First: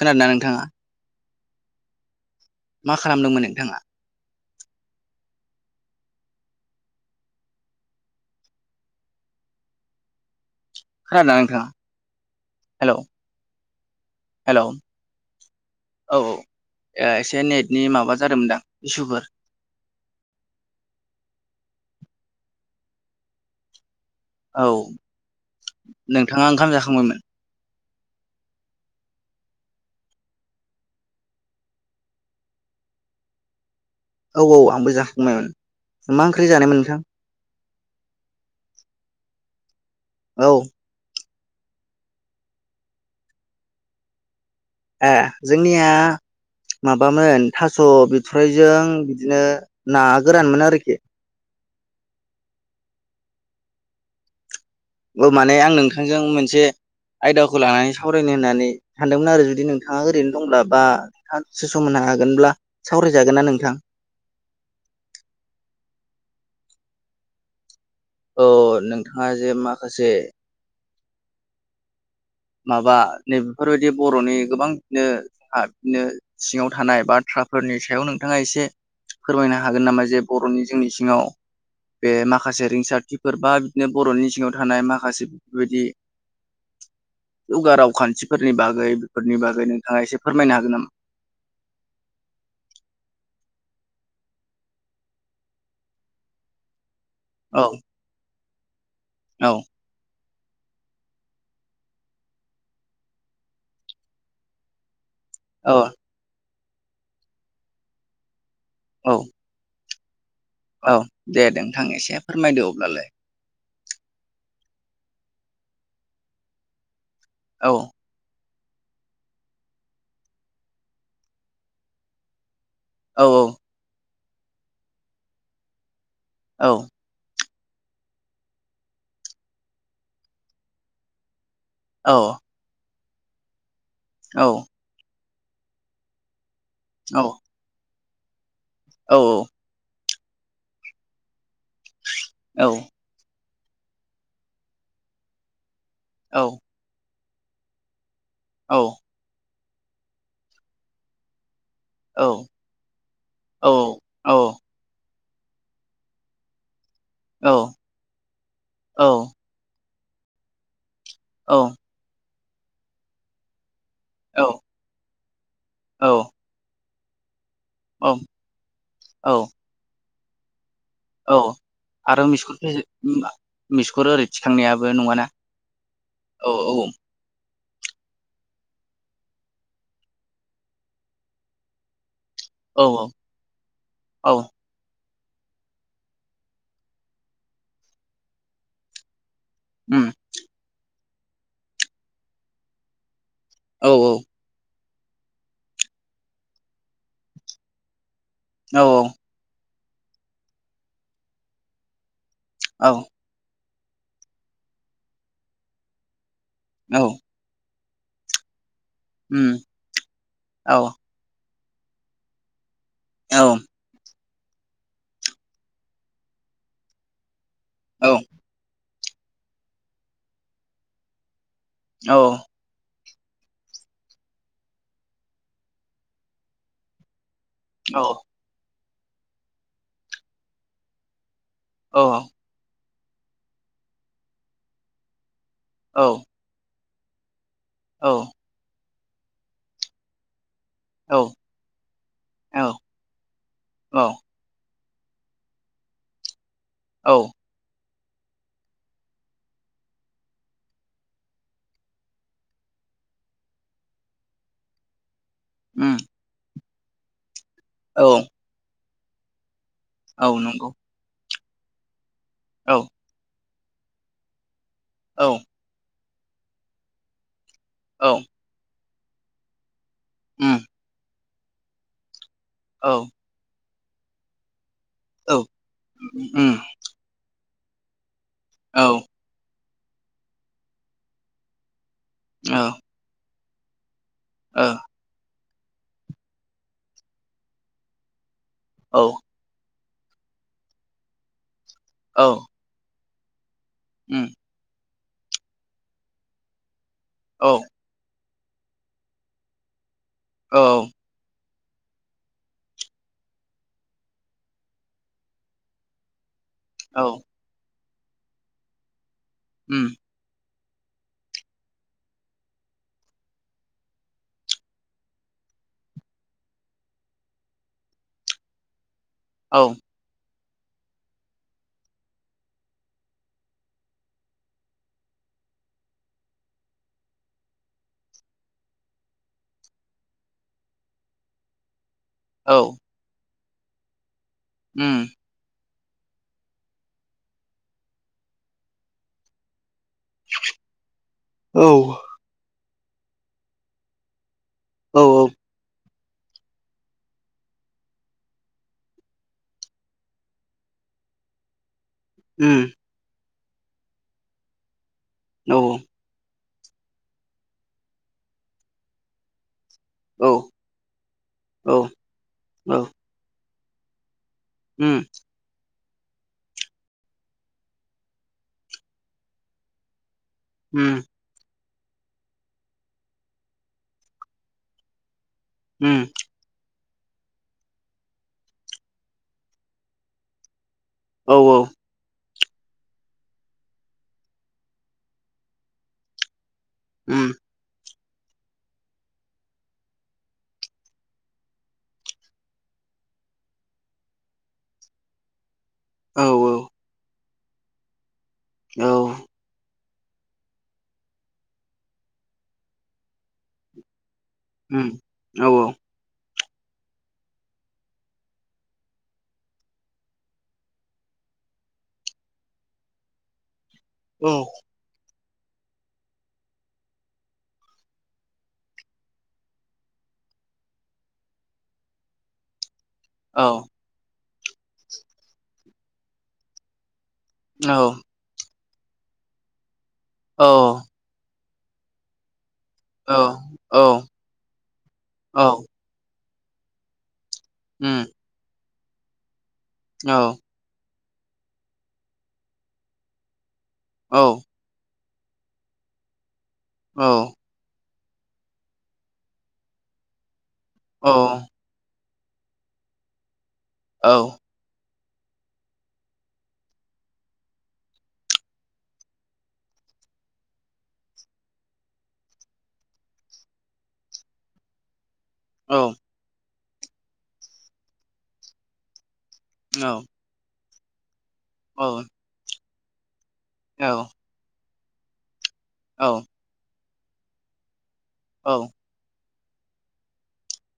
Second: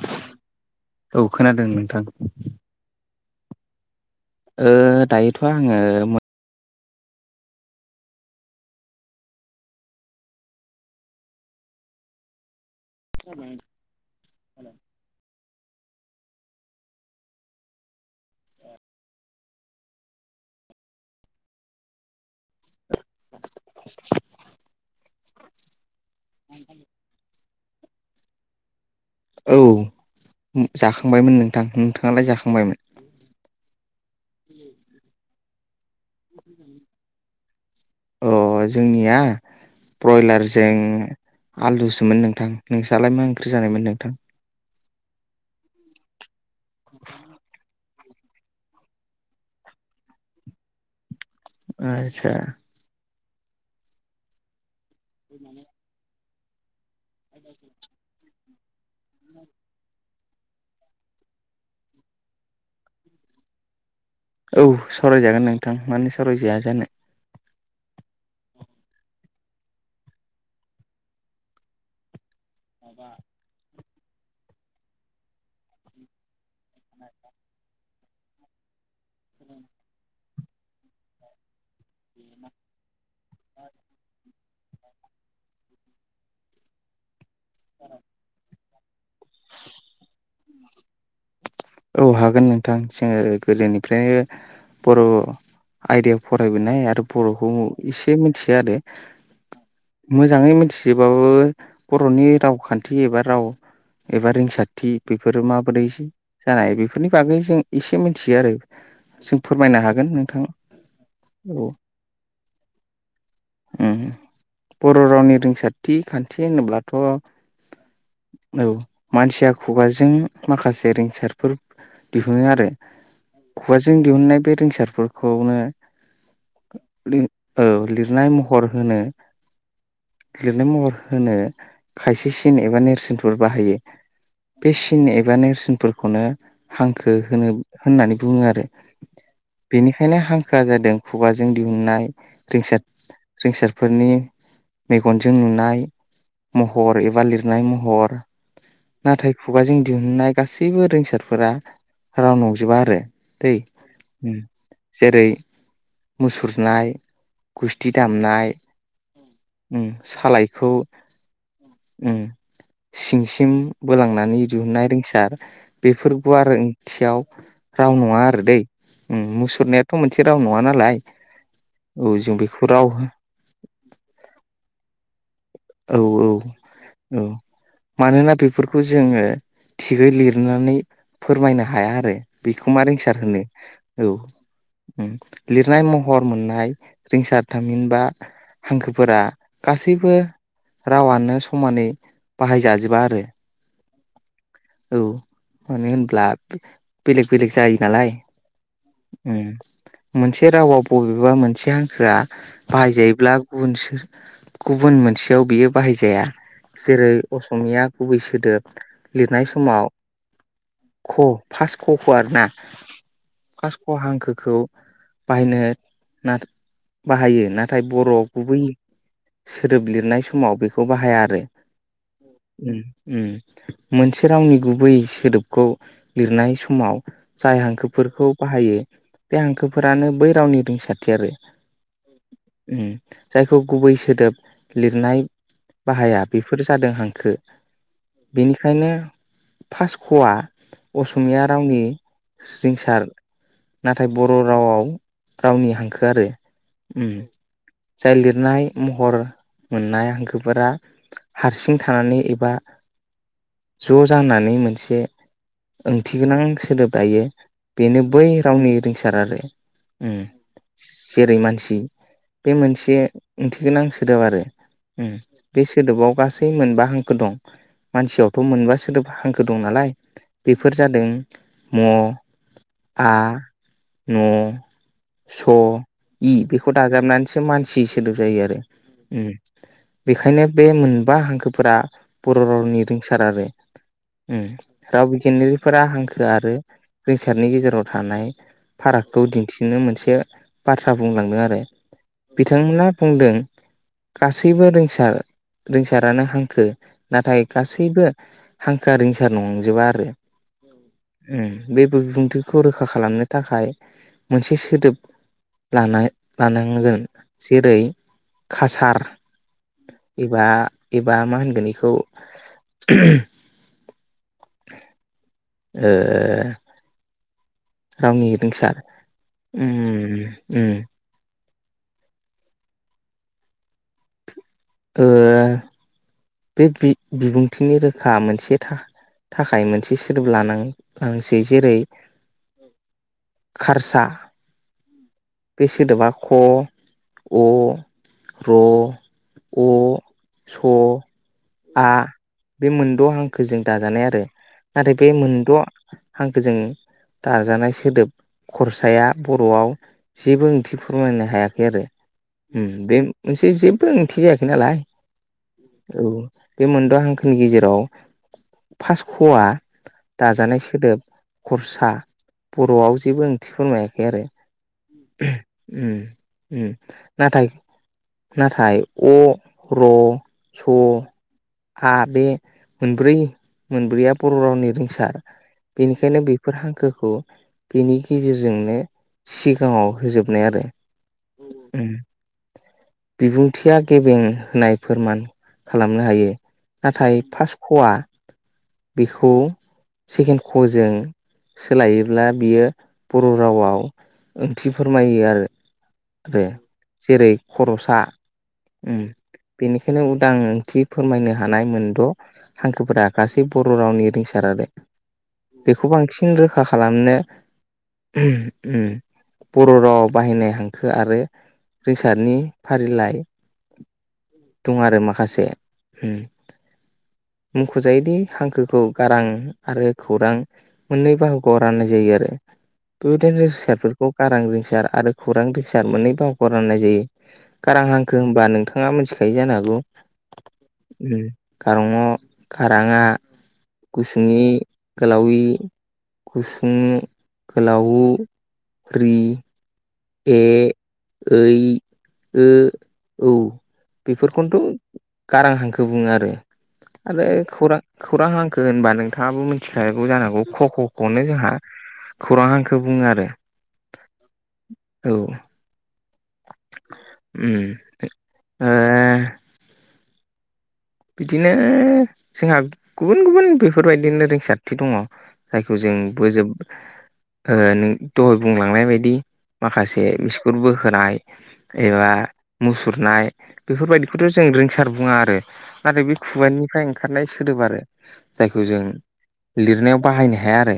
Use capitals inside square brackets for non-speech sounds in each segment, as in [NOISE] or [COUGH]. खोनादोंना नोंथाङा औ खोनादों नोंथां मा खालामदोंमोन नोंथाङा ओ दायोथ' आङो खोनादों दा नोंथां हेल' हेल' औ औ ओ एसे नेटनि माबा जादोंमोनदां इसुफोर औ नोंथाङा ओंखाम जाखांबायमोन औ जाखांबायमोन नोंथां नोंथाङालाय जाखांबायमोन औ औ आंबो जाखांबायमोन मा ओंख्रि जानायमोन नोंथां अ जोंनिया औ ब्रयलारजों आलुसोमोन नोंथां नोंसालाय मा ओंख्रि जानायमोन नोंथां ए जोंनिया माबामोन था स' बिथराइजों बिदिनो ना गोरान मोनो आरोखि आथसा माने आं नोंथांजों मोनसे आयदाखौ लानानै साव रायनो होननानै सानदोंमोन आरो जुदि नोंथाङा ओरैनो दंब्ला बा दसे सम होनो हागोनब्ला सावरायजागोन ना नोंथां औ सरायजागोन नोंथां मानोे सावरायजाया जानो अ नोंथाङा जे माखासे माबा नै बेफोरबायदि बर'नि गोबां नो हा बिनो सिङाव थानाय बाथ्राफोरनि सायाव नोंथाङा एसे फोरमायनो हागोन नामा जे बरनि जोंनि सिङाव बे माखासे रिंसारथिफोर बा बिदिनो बर'नि सिङाव थानाय माखासे बेफोरबायदि जौगा रावखान्थिफोरनि बागै बेफोरनि बागै नोंथाङा एसे फोरमायनो हागोन नामा? औ हागोन नोंथां जोङो गोरलैनिफ्रायनो बर' आयदायाव फरायबोनाय आरो बर'खौ औ एसे मिथिया आरो औ मोजाङै मिथिजोबाबो बर'नि रावखान्थि एबा राव एबा रिंसारथि बेफोरो माबोरै औ जानाय बेफोरनि बागै जों एसे मिथियो आरो औ जों फोरमायनो हागोन नोंथां औ दे औ नोंथां एसे फोरमायदो अब्लालाय उ बर' रावनि रोंसथि खान्थि होनोब्लाथ' औ औ मानसिया खुगाजों माखासे सेरफोर दिहुनो आरो औ औ खुगाजों दिहुननाय बे रोंसारफोरखौनो औ लि औ लिरनाय महर होनो लिरनाय महर होनो औ खायसेसिन एबा नेरसोनफोर बाहायो। औ इसिन एबा नेरसिनफोरखौनो हांखो होनो होननानै बुङो आरो औ औ बेनिखायनो हांखोआ जादों खुगाजों दिहुननाय औ रिसार रिंसारफोरनि मेगनजों नुनाय औ। महर एबा लिरनाय महर औ नाथाय खुगाजों दिहुननाय गासैबो रोंसारफोरा राव नंजोबा आरो दै औ ओम। जेरै मुसुरनाय, गुस्थि दामनाय। औ उम सालायखौ औ। ओम सिंसिम बोलांनानै औ दिहुनन्नाय रिंसार बेफोर औ गुवारै थियाव राव औ नङा आरो दै ओम औ मुसुरनायाथ' मोनसे राव नङा नालाय। औ औ आरो जों बेखौ मिसखुर राव मिसखुर ओरै थिखांनायाबो नङाना। औ औ। औ मानोना बेफोरखौ जोङो थिगै लिरनानै फोरमायनो हाया आरो बेखौ मा औ रिंसार होनो औ। लिरनाय महर मोननाय रिंसार थामहिनबा हांखोफोरा उम गासैबो रावानो समानै बाहायजाजोबा आरो। औ औ। औ मानो होनब्ला बेलेग बेलेग जायो नालाय। औ औ। ओम मोनसे रावाव बबेबा मोनसे हांखोआ औ बाहायजायोब्ला गुबुन सोर गुबुन मोनसेयाव बियो बाहायजाया औ जेरै असमिया गुबै सोदोब लिरनाय उम समाव औ। ख' फार्स्ट ख' खौ आरोना। औ। फास ख' हांखोखौ बाहायनो ना बाहायो ना नाथाय औ बर' गुबै सोदोब लिरनाय समाव बेखौ बाहाया आरो। औ। ओम ओम मोनसे रावनि गुबै सोदोबखौ लिरनाय समाव जाय औ हांखोफोरखौ बाहायो बे हांखोफोरानो बै रावनि रिसारथि आरो। ओम जायखौ गुबै सोदोब लिरनाय बाहाया बेफोर जादों हांखो। औ। बेनिखायनो फास ख आ औ असमिया रावनि रिंसार नाथाय ब र' रावआव रावनि हांखो आरो औ ओम। जाय लिरनाय महर मोननाय हांखोफोरा हारसिं थानानै एबा ज' जानानै मोनसे उम ओंथि गोनां सोदोब लायो बेनो औ बै गावनि रिसार आरो औ नंगौ जेरै मानसि बे औ मोनसे ओंथिगोनां सोदोब आरो ओम औ बे सोदोबाव गासै मोनबा हांखो दं। औ मानसियावथ' मोनबा सोदोबा हांखो दं नालाय उम बेफोर जादों म औ आ न औ स इ उम बेखौ दाजाबनानैसो मानसि सोदोब जायो आरो। औ। उम बेखायनो बे मोनबा हांखोफोरा बर' औ रावनि रिंसार आरो। ओम राव बिगिनारिफोरा हांखो आरो रिंसारनि गेजेराव थानाय ओ फारागखौ दिन्थिनो मोनसे बाथ्रा बुंलांदों आरो। औ। बिथांमोना बुंदों उम गासैबो रिंसार रिंसारानो हांखो नाथाय औ गासैबो हांखोआ रिंसार नंजोबा आरो औ बे बिबुंथिखौ रोखा खालामनो थाखाय मोनसे सोदोब लाना लानांगोन औ जेरै खासार उम। एबा एबा मा होनगोन इखौ [UNINTELLIGIBLE] ओ ओ रावनि रिंसार ओम ओम ओम ओ बे बि-बिबुंथिनि रोखा मोनसे था थाखाय मोनसे सोदोब लानां लांसै जेरै औ औ खारसा ओम बे सोदोबा ख अ र' अ स' औ आ बे मोनद' हांखोजों दाजानाय आरो नाथाय औ बे औ मोनद' हांखोजों दाजानाय सोदोब खरसाया बर'आव जेबो ओंथि फोरमायनो हायाखै आरो उम ओम बे मोनसे जेबो ओंथि जायाखै नालाय औ। औ बे मोनद' हांखोनि गेजेराव फार्स्ट खवा औ दाजानाय सोदोब औ खरसा बर'आव जेबो ओंथि फोरमायाखै आरो ओम ओम ओम नाथाय नाथाय अ र' स' उम आ बे मोनब्रै मोनब्रैया बर' रावनि रिंसार उम बेनिखायनो बे बेफोर हांखोखौ बेनि गेजेरजोंनो सिगाङाव होजोबनाय आरो औ औ उम बिबुंथिया गेबें होनाय फोरमान खालामनो हायो नाथाय उम फार्स्ट खवा बेखौ सेकेन्ड क जों सोलायोब्ला बियो बर' रावआव ओंथि फोरमायो आरो औ आरो जेरै खर'सा औ ओम बेनिखायनो उदां ओंथि फोरमायनो हानाय मोनद' हांखोफोरा गासै बर' रावनि रिंसार आरो उम औ बेखौ बांसिन रोखा खालामनो ओम बर' रावाव बाहायनाय हांखो आरो रिंसार्टनि फारिलाइ दं आरो माखासे ओम मख'जायोदि हांखोखौ गारां आरो खौरां मोननै बाहागोआव राननाय जायो आरो औ बेबायदिनो रिंसारफोरखौ गारां रिंसार आरो खौरां रिंसार मोननै बाहखौ राननाय जायो। गारां हांखो होनबा नोंथाङा मिथिखायो जानो हागौ औ ओम गारंअ गाराङा [UNINTELLIGIBLE] गुसुंइ गोलाई औ गुसुंउ गोलावउ रि ए ओइ ओ औ बेफोरखौनोथ' गारां हांखो बुङो आरो आरो खौरां खौरां हांखो होनबा नोंथाङाबो मिथिखागौ जानांगौ ख ख खौनो जोंहा खौरां हांखौ बुंङो आरो औ। औ उम ओ बिदिनो जोंहा गुबुन गुबुन बेफोरबायदिनो रिंसारथि दङ जायखौ जोंबो जोब ओ दहाय बुंलांनाय बायदि माखासे बिस्कुट बोखोनाय एबा मुसुरनाय बेफोरबायदिखौथ' जों रिंसार बुङा आरो नाथाय बे औ खुुबानिानिफ्राय ओंखारनाय सोदोब आरो जायखौ जों लिरनायाव बाहायनो हाया आरो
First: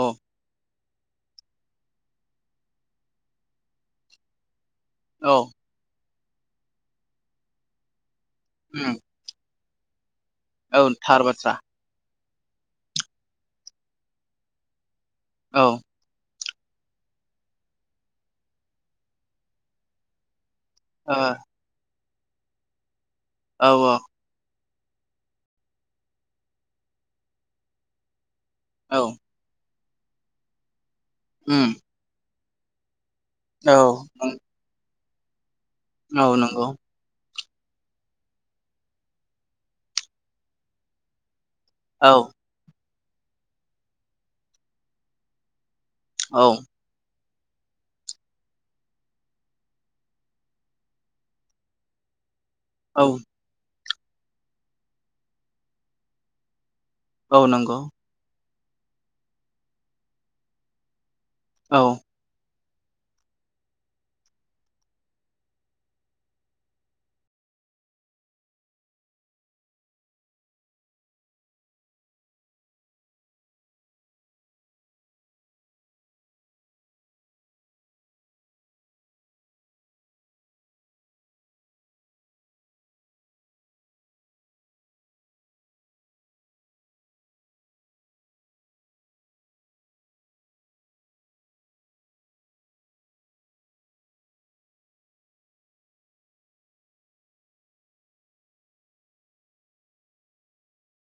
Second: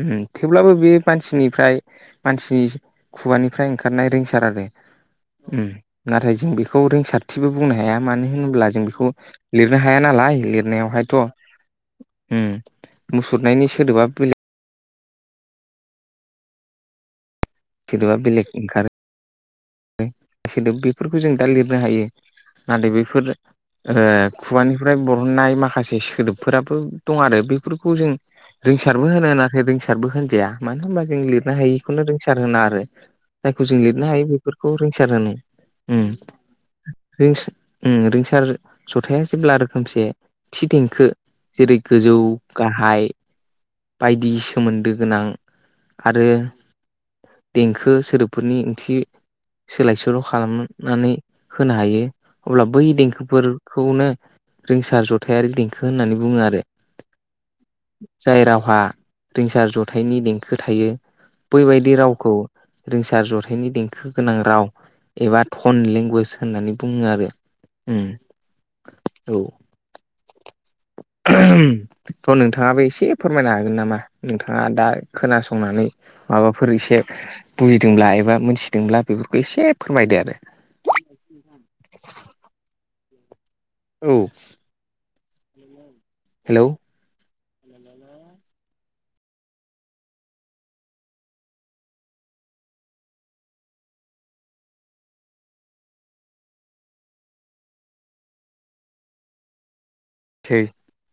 ओम थेवब्लाबो बे मानसिनिफ्राय मानसिनि खुगानिफ्राय ओंखारनाय रिंसार आरो उम नाथाय जों बेखौ रोंसारथिबो बुंनो हाया मानो होनोब्ला जों उम बेखौ लिरनो हाया नालाय औ लिरनायावहायथ' थार बाथ्रा उम मुसुरनायनि सोदोबा बेलेग औ बेलेग ओंखारो सोदोब औ बेफोरखौ जों दा लिरनो हायो नाथाय बेफोर औ ओ खुगानिफ्राय बरहननाय माखासे सोदोबफोराबो दं आरो बेफोरखौ जों औ रोंसारबो होनो नाथाय रोंसारबो होनजाया मानो होनबा जों लिरनो उम हायिखौनो रो र होना आरो जायखौ औ जों लिरनो हायो बेफोरखौ रिंसार होनो उम औ नंगौ रिं रिंसार जथाया जेब्ला रोखोमसे थि देंखो जेरै गोजौ औ गाहाय बायदि सोमोन्दो गोनां आरो औ देंखो सोदोबफोरनि ओंथि सोलाय-सोल' खालामनानै होनो हायो अब्ला बै औ देंखोफोरखौनो रोंसार जथायारि देंखो होननानै बुंङो आरो औ नंगौ जाय रावहा रिंसार जथायाइनि देंखो थायो औ बैबायदि राव खौ रोंसार जथायनि देंखो गोनां राव एबा टन लेंगुवेज होननानै बुङो आरो औ ज थ' नोंथाङाबो एसे फोरमायनो हागोन नामा नोंथाङा दा खोनासंनानै माबाफोर एसे बुजिदोंब्ला एबा मोनथिदोंब्ला बेफोरखौ एसे फोरमायदो आरो औ। उ [UNINTELLIGIBLE] हेलौ हो थै